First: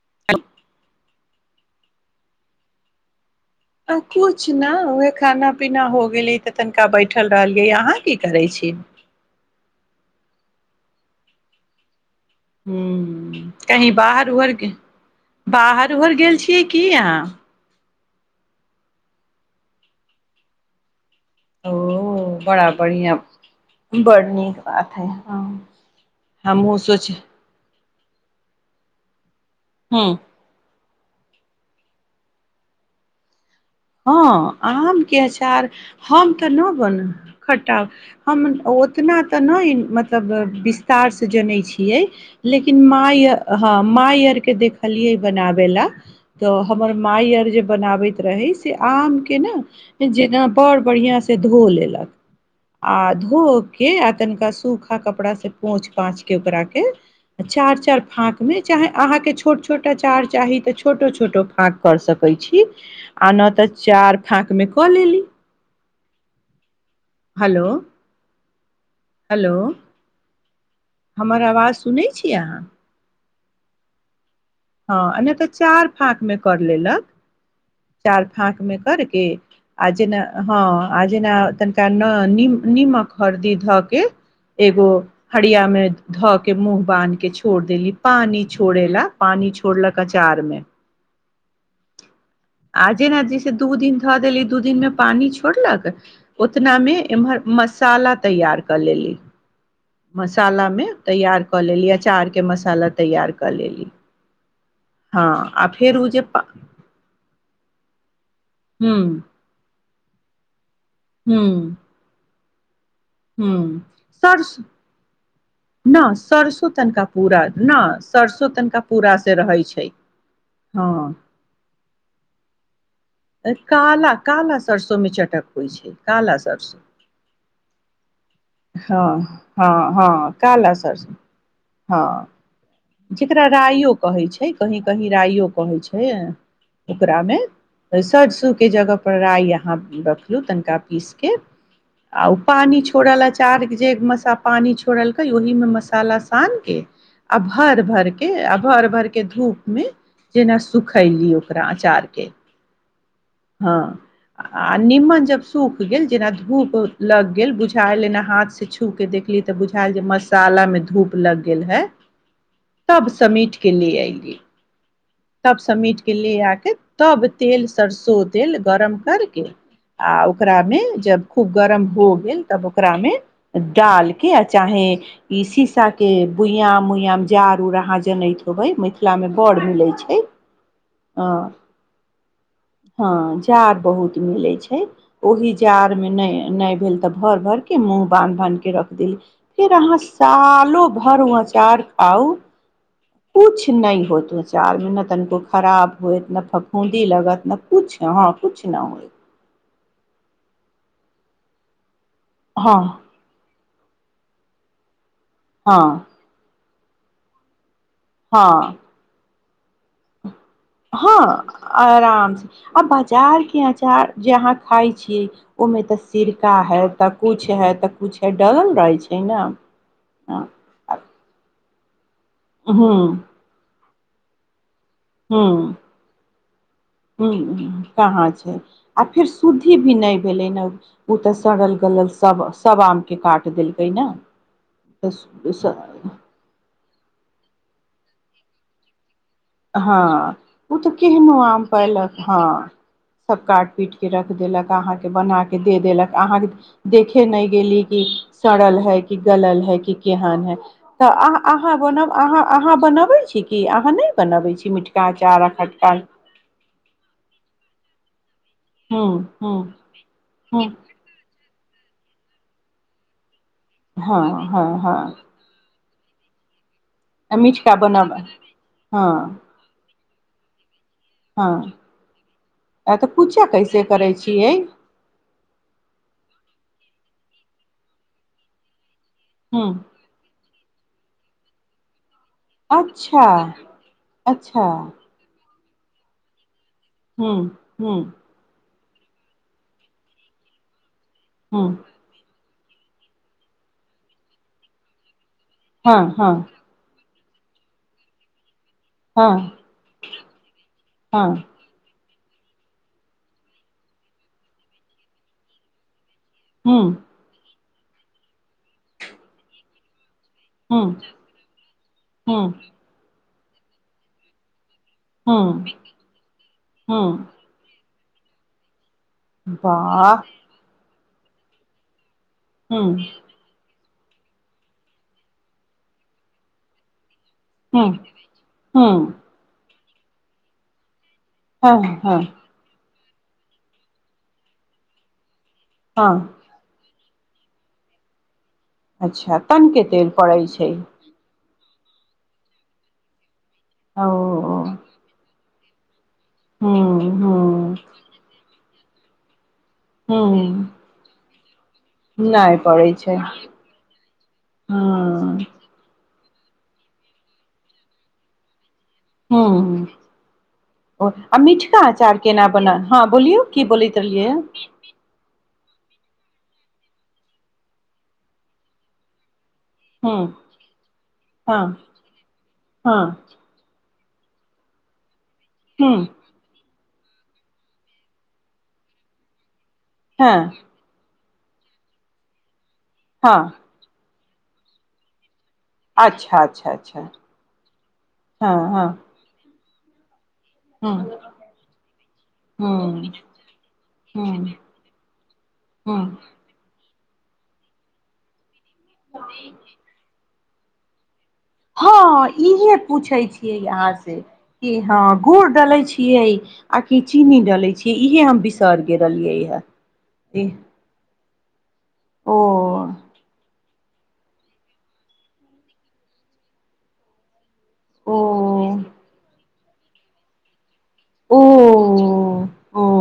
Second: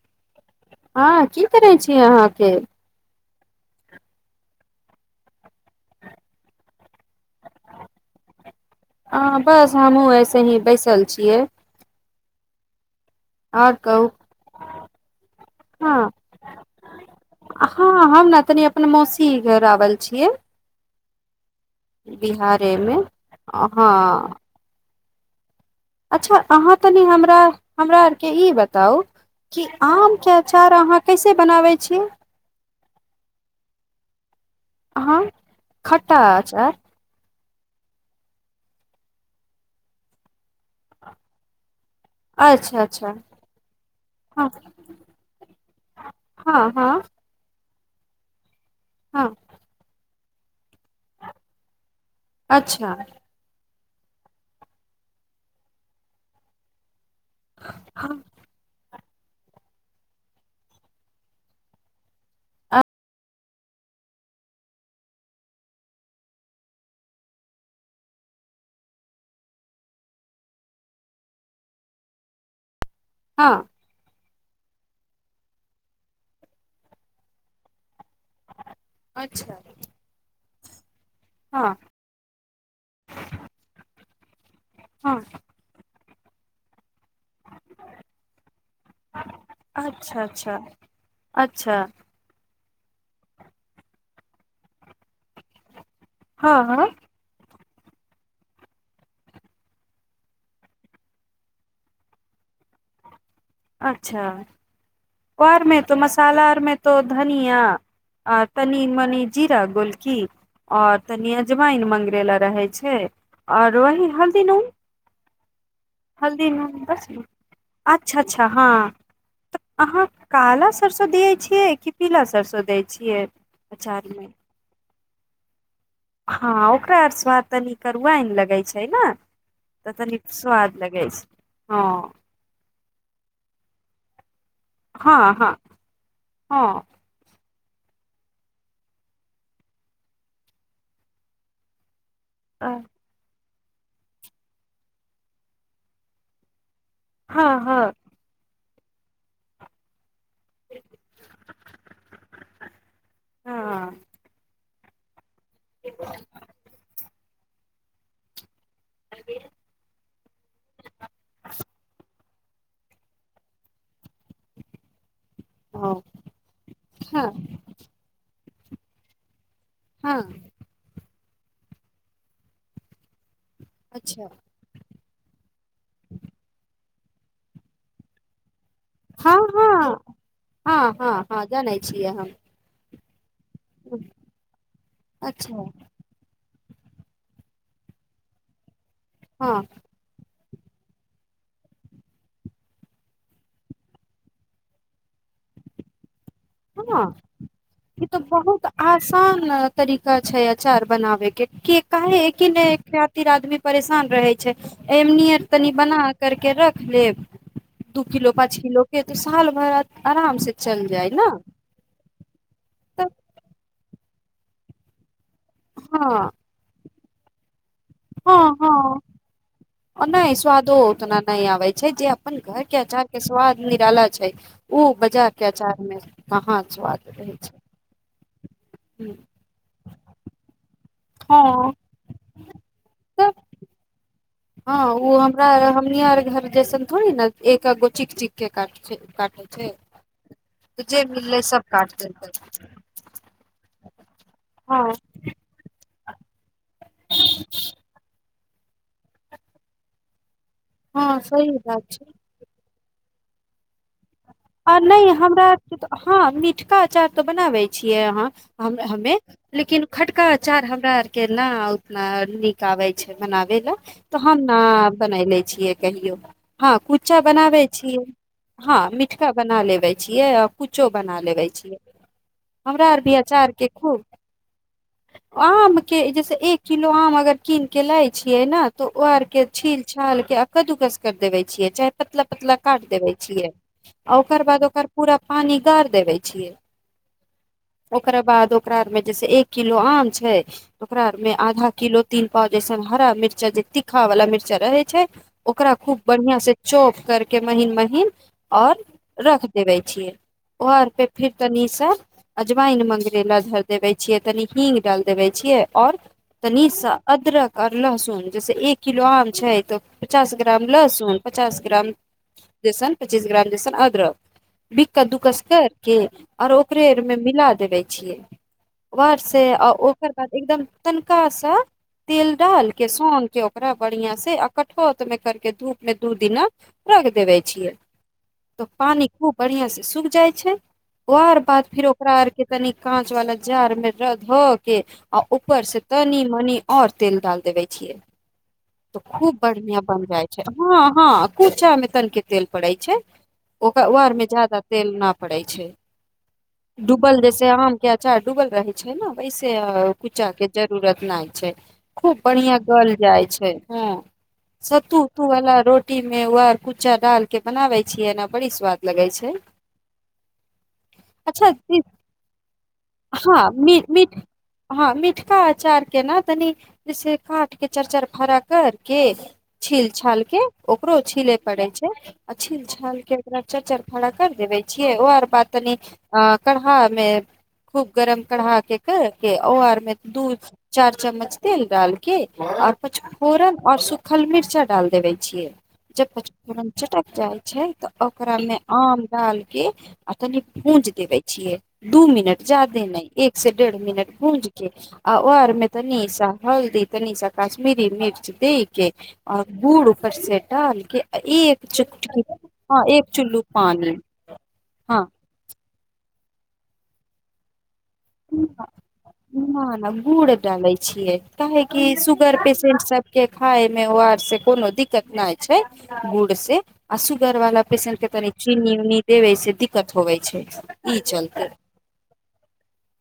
[unintelligible] हँ की करै छी अहाँके आ कुछ न ओह खाना पीना हो गेली तऽ तन बैठल रहलियै अहाँ की करै छी से ही बैसल छियै हू आओर कही कहू बाहर आओर हँ बाहर गेल छी की अहाँ? हँ हम ने तनि अपन मौसी घर आवल छियै ओ बड़ा बिहारे मे बढ़िया बड़ हँ नीक बात थ ह अच्छा अहाँ तनि हमरा हमरा आरके ई बताउ क हूँ आम के आचार अहाँ कैसे बनाबै छियै हँ आमके अहाँ अचार खट्टा हम तऽ नहि अचार बन खटाउ हम ओतना तऽ नहि मतलब बिस्तार से जनै छी छियै अच्छा लेकिन अच्छा माइ ह माइ आर हँ के देखलियै बनाबैला तऽ हँ हमर हँ माइ आर जे बनाबैत रहिस आम हँ के न जेना बड़ बढ़िया से धो लेलक अच्छा आ धो के आ तनिका सूखा कपड़ा से पोछ पाछ के ओकरा के चार चार हँ फाँक में चाहे अहाँकेँ छोट छोटा अचार चाही तऽ छोटो छोटो फाँक कर सकैत छी अ- आ न तऽ चारि फाँकमे कऽ लेली हेलो हेलो हमर आवाज सुनै छी अहाँ हँ हँ नहि तऽ चारि फाँकमे कर लेलक चारि फाँकमे करि कऽ अच्छा आ जेना हँ आ जेना हँ तनिका न निम निमक हरदि धऽ कऽ एगो हँ हड़िया मे धऽ के मुँह बाँध के छोड़ देली पानी छोड़े ला पानी छोड़लक अच्छा अचार अच्छा मे अच्छा आ जेना जे से दू दिन धऽ देली दू दिन मे पानी छोड़लक हँ ओतना हँ मे इमहर मसा मसाला तैयार कऽ लेली मसालामे तैयार कऽ लेली अचारके मसाला तैयार कऽ लेली अच्छा हँ आ घरमे तो फेर ओ जे मसाला आरमे तो धनिया आ तनी ह मनी जीरा गोल कि आओर तनी ह अजमाइन मंगरेेल रहै छै ह आओर वही हल्दी सरसो नून न हल्दी सरसो नून तनिका बस पूरा न अच्छा सर अच्छा हँ तऽ अहाँ काला सरसो हँ दियै छियै की पीला सरसो दै छियै अचार काला मे काला सरसों तो ओमे चटक होइ छै काला हँ, सरसो ओकरा आओर स्वाद तनि करुआन लगै छै ने, हँ हँ तऽ तनि हँ काला स्वादिष्ट लगै सरसो छै हँ। जेकरा रायो कहै छै कही कहीं हँ राइयो हँ कहै छै हँ ओकरामे सरसूके जगह पर राइ अहाँ रखियौ तनिका पीस के आउ अ, पानी छोड़ लय सागक जे मे स पानि छोड़लकै ओहिमे मसाला सान के अब हँ भर हँ भर के अभ् भर भर के धूप मे जेना सुखैली ओकरा अचारके हँ आ निमनजप सूख गेल जेना धूप हो लग गेल बुझायल एना हाथ से छु छु के देखली तऽ बुझायल जे मसालामे धूप लग गेल छै सभ समीट के ले अइली सभ समीट हँ के ले आके तब तेल सरसो तेल गरम करके आ हँ ओकरामे जब खूब गरम हो गेल तब ओकरामे डाल अच्छा के आ चाहें इ सीसा के बुइयाँ मुइ जारूर अहाँ जनैत बई मिथिला में बड़ मिलय छैय। हाँ हँ हँ जनैय छियै हम हँ छ जाड़ बहुत मिलय छै। ओहि अच्छा जाड़ में नहि नहि भेल तऽ भोर भर के मुंह बान्ह बान्ह के रह देली हँ फेर अहाँ साल लो भरुआचार खाउ कुछ नहि हो तचारमे तनिको खराब होइत हँ इ तो कुछ बहुत न होयत आसान तरीका छै अचार बनाबे के की का एकी नहि एक हँ खातिर आदमी परेशान रहे छे ए नीअर तनी बना हँ करके र लेब दू किलो पाँच हँ किलो के देत चल आराम से चल जाइ हँ ने आराम से आ तऽ बाजार क च जे अहाँ खााय छियै ओहिमे त हँ सीरका है तऽ कुछ है तऽ किछ हँ डरल रहै हँ छै ने आ नहि ह स्वादो उतना नहि आबै छै जे अपन घर के अचार के स्वाद निराला छै छै ओ बजा के हूँ अचार मे कहा ज्यादा रहै छै हूँ कहाँ छै आ हूँ, फेर शुद्धि भी नहि भेलै ने ओ तऽ हँ सड़ल गलल सभ सभ आमकेँ तऽ काट देलकै ने हँ तऽ ओ हमरा स् स् हमनी आर घर जैसन थोड़ी ने एक अगो चिक चीक केटट हँ ओ तऽ केहनो आ सब काट पलक देलकै हँ सभ काट पीट के रख देलक हँ अहके बनााकेलक अहाँके देखे नहि गेली कि सड़ल है कि गलल है कि केहन है तऽ हँ अह सही अहाँ बात छै बोनब अहाँ अहाँ फोन अबै छी की अहाँ नए आ नहि हमरा हँ मिठका अचाउ तऽ बनाबे छियै अहाँ हूँ हमे हूँ लेकिन खटका हूँ अचार हमरा आर के ला उतना नीक आबे छै बनाब तऽ हँ हम न हँ बन हँ ले छीयै कल यौ हँ कुच्चा बनाबे मिटका छीयै बनब हँ मि ा बना लेबै छियै किछु ो बना लेबे छ हँ हमरा आ आर तऽ भी पूजा आचार के कैसे खूब करै छियै आम के जैसे एक किलो आम अगर कीन के लै छियै ने तो ओ आर के हूँ छील छाल के कद्दू कस कर देबे छियै चाहे पतला पतला काट देबै अच्छा छीऐ आ ओकर अच्छा बाद ओकर पूरा पानी उधार देबे छियै हँ हँ तकर मे जैना एक किलो आम छै। ओकरा में हूँ आधा किलो तीन पाऊ जैसन हरा मिर्चा जे तीखा वाला मिर्चा रहै छै। ओकरा हँ खूब हँ बढ़िया से चोप करके के महीन महीन आओर हँ रख देबै छियै। ओह आर पे हँ फेर तनिसँ अजमइन मंगरैला धरि देबे छियै। तनी हींग डाल देबे छियै आओर तनीस हूँ अदरक लहसून जस एक किलो आम छै। त पचास ग्राम हूँ लसुन पचास ग्राम हूँ लसन पच्चीस ग्राम दन अदरक बिक्कस-दुक्कस क' हूँ कऽ आओर ओकरहि में हूँ मिला देबऽ। छियै वर से ओकर वाह बाद एकदम तन खास तेल हूँ डालके सोनके ओकरा बढ़िया से आ कठोत में कर के धूप में दू दिना रख देवे छिय हूँ त पानी हूँ खूब बढ़िआ छै। सुख जाइ छै ओर बाद हँ फिर ओकरा हँ आर के तनि काँच वाला जड़ मे रद् धो के उपर से तनी हँ मनी आउर तेल डाल देबै छियै तऽ अच्छा खूब बढ़िया तनिके बन तेल जाइ छै पड़ै हँ हँ खुब छाममे तनख पड़ै छै ओक ओ आर में जा्यदा तेल न पड़ै छै हूँ उबलल जेकाँ आम हूँ के अच्छा लगै छै, उबलल रहै तऽ। छै ने वै से कुचा के हूँ जरूरत नहि छै खूब नहि बढ़िया पड़ै गल जाय छै ह सत्तू उतू हूँ वाला रोटी ओहिमे उहै कुच्चा डालके के बनाबे छियै ना बड़ि स्वाद लगे छै ह्म्म ह आ अच्छा इ- मीठका अचार केना बनल हँ बोलियौ की मी बोलैत मी- रहलियै हँ मिठका अचार के न तनी जे काट के चार चार फारा करके छील छाल के ओकरो छिले हँ पड़ै छै आ छिल छाल के हँ ओकरा चार चार खड़ा कर देबे छियै ओ आर बात तनि हूँ आ करहा खूब गरम कढ़ा के कर के ओ आर दू हँ चार चम्मच तेल डालके आओर पच हँ फोरन और सु खल मिर्चा डालि देबै छियै जब अच्छा पचफोरन अच्छा अच्छा चटक जाइ छै तऽ ओकरा मे हँ हँ आम दाल के आ तनी भूज हूँ देवे छियै दू मिनट जादे नहि हूँ एक से डेढ़ मिनट भूज हूँ के आ ओर में तनि हूँ सा हल्दी तनीसा कश्मीरी मिर्च दी आ गूड़ पर से डालके आ ए हँ इहे पूछय छियै यहाँ पानी से कि हँ गुड़ डले छी छियै आ कि चीनी डाले छियै इहै हम बिसर गेल रहलियै न हे न गुड़ ई डालै छियै काहे कि ओ सुगर पेसेंट सब के खाय मे ओआर से कोनो दिक्कत न छै गुड़ से आ सुगर वाला बेसन के ओ तनी चीनी उनी देबे से दिक दिक्कत होवै छै ई ओ चलते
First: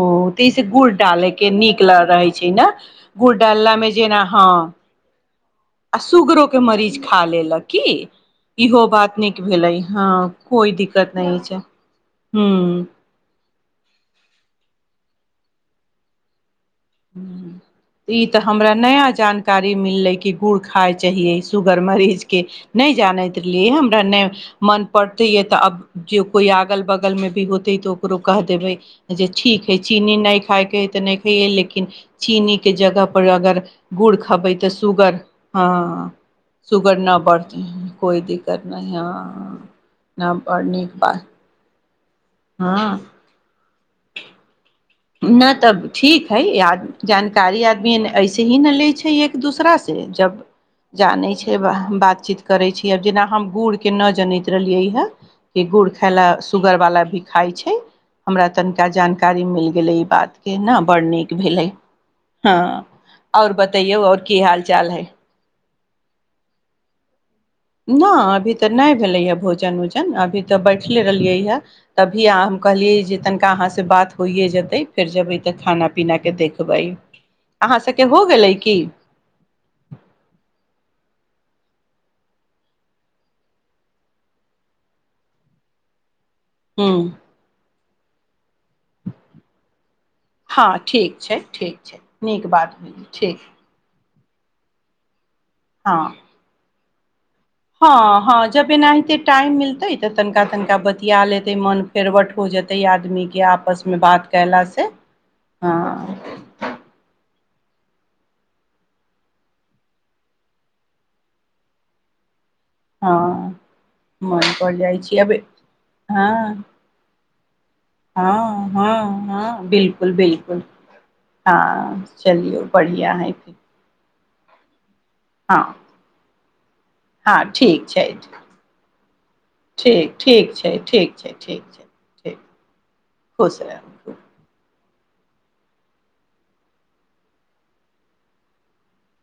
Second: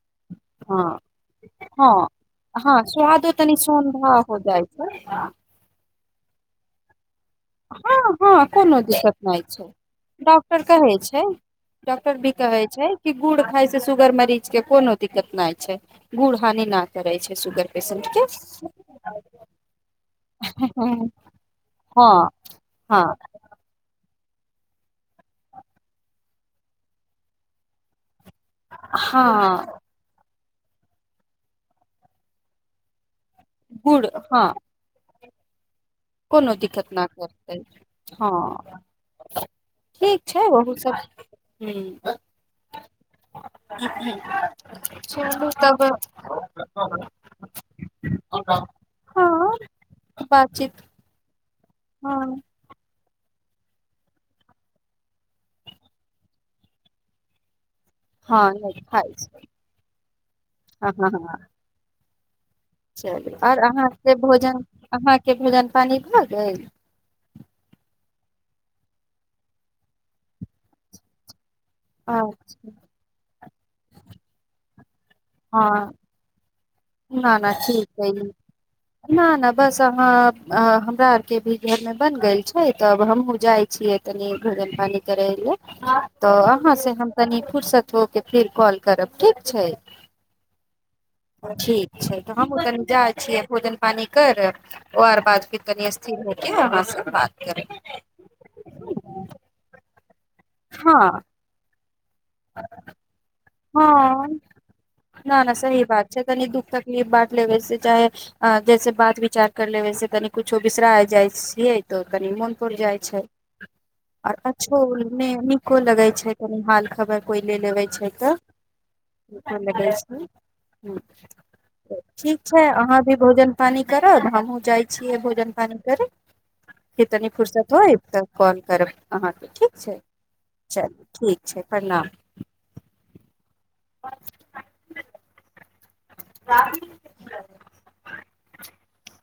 ओ तैसे हँ गुड़ डालै के नीक हँ रहै छै। ने हँ स्वादो गुड़ तनि डालामे सोन्धा जेना हो हँ जाइ छै आ सुगरो के मरीज खा लेलक की हँ हँ कोनो इहो दिक्कत बात नहि नीक छै। भेलै हँ डॉक्टर कोइ कहै दिक्कत छै। नहि डॉक्टर भी कहै हूँ छै, कि गुड़ खाइ छै। सुगर मरीज के कोनो दिक्कत नहि छै। हानि न करै छै सुगर पेशेंट के ई तऽ हमरा नया जानकारी मिलले गुड़ खाय हँ चाहिए सुगर मरीज हँ के नहि हँ जानैत रहियै हमरा नहि मन पड़ते है, तऽ अब ज कोइ अगल बगलमे भी होत है त करो कह देबे जे ठीक है, हँ चीनी न खायके इतने कह य लेकिन चीनी के जगह पर पर अगर गुड़ खेबै तऽ सुगर हँ कोनो दिक्कत सुगर न करतै बढ़तै कोइ हँ, दिक्कत नहि हँ ठीक न छै। बड़ ओह नीक सब बात ह हँ जती नऽ, तब ठीक छै। ई जानकारी आदमी एहनहि हँ एक-दोसरासँ बातचीत लै छै। से हँ बातचीत करै छी आब जेना हम गुड़ के नहि जनैत रहलियै हँ कि गुड़ खाय लए सुूगर वाला भी खाइ छै हँ हमरा नहि तनिका खाइ छै जानकारी मिलत ई बात के ने हँ बड़ हँ हँ नीक भेलै हँ चलू आओर बतैयौ अहाँके आओर की हाल भोजन चाल हइ अहाँके भोजन पानी भ गेल गेल नहि अभी तऽ नहि भेलैए भोजन उजन अभी तऽ बैठले रहलियै हए तभी अहाँ हम अच्छा कहलियै जे तनिका अहाँसँ बात होइए जेतै फेर जबै तऽ हँ खाना पीना के देख न न ठीक हैइ की न न बस अहाँ हमरा आरके भी घर मे बन गेल छै तब हमहुँ जाइ छियै तनी भोजन पानी करै ल तऽ ह अहाँसँ हम कनि फुुरसत होके फेर कॉल करब ठीक छै हँ ठीक छै ठीक छै, तऽ नीक हम बात ओ जा भेलै ठीक छियै। भोजन पानी कर वर बाद कतनी हँ स्थीके [unintelligible] हँ हँ जब एनाहिते टाइम मिलतै तऽ तनिका तनिका हँ बतिआ लेतै मोन फेरवट हो जेते आदमी के आपसमे बात हँ कयलासँ न न सही हँ बात छै तनी दुःख तकलीफ बाँट लेबे से चाहे जैसे बात विचार कर लेबै से कनि कुछो बिसरा जाइ छियै तऽ कनि मन उड़ जाइ छै हँ आऔर मन पड़ अच्छो जाइ छी अब नीको लगै हँ छै कनि हाल खबर कोई ले लेबे छै तऽ हँ नीको हँ लगै बिलकुल छै बिलकुल हूँ, हँ चलियौ बढ़ियां है तब हमहु जाइ छियै भोजन पानी करै कि तनी हँ फुरसत ठीक होय छै तऽ कॉल करब अहाँके ठीक छै चलू ठीक छै प्रणाम खुश रह [unintelligible] [unintelligible]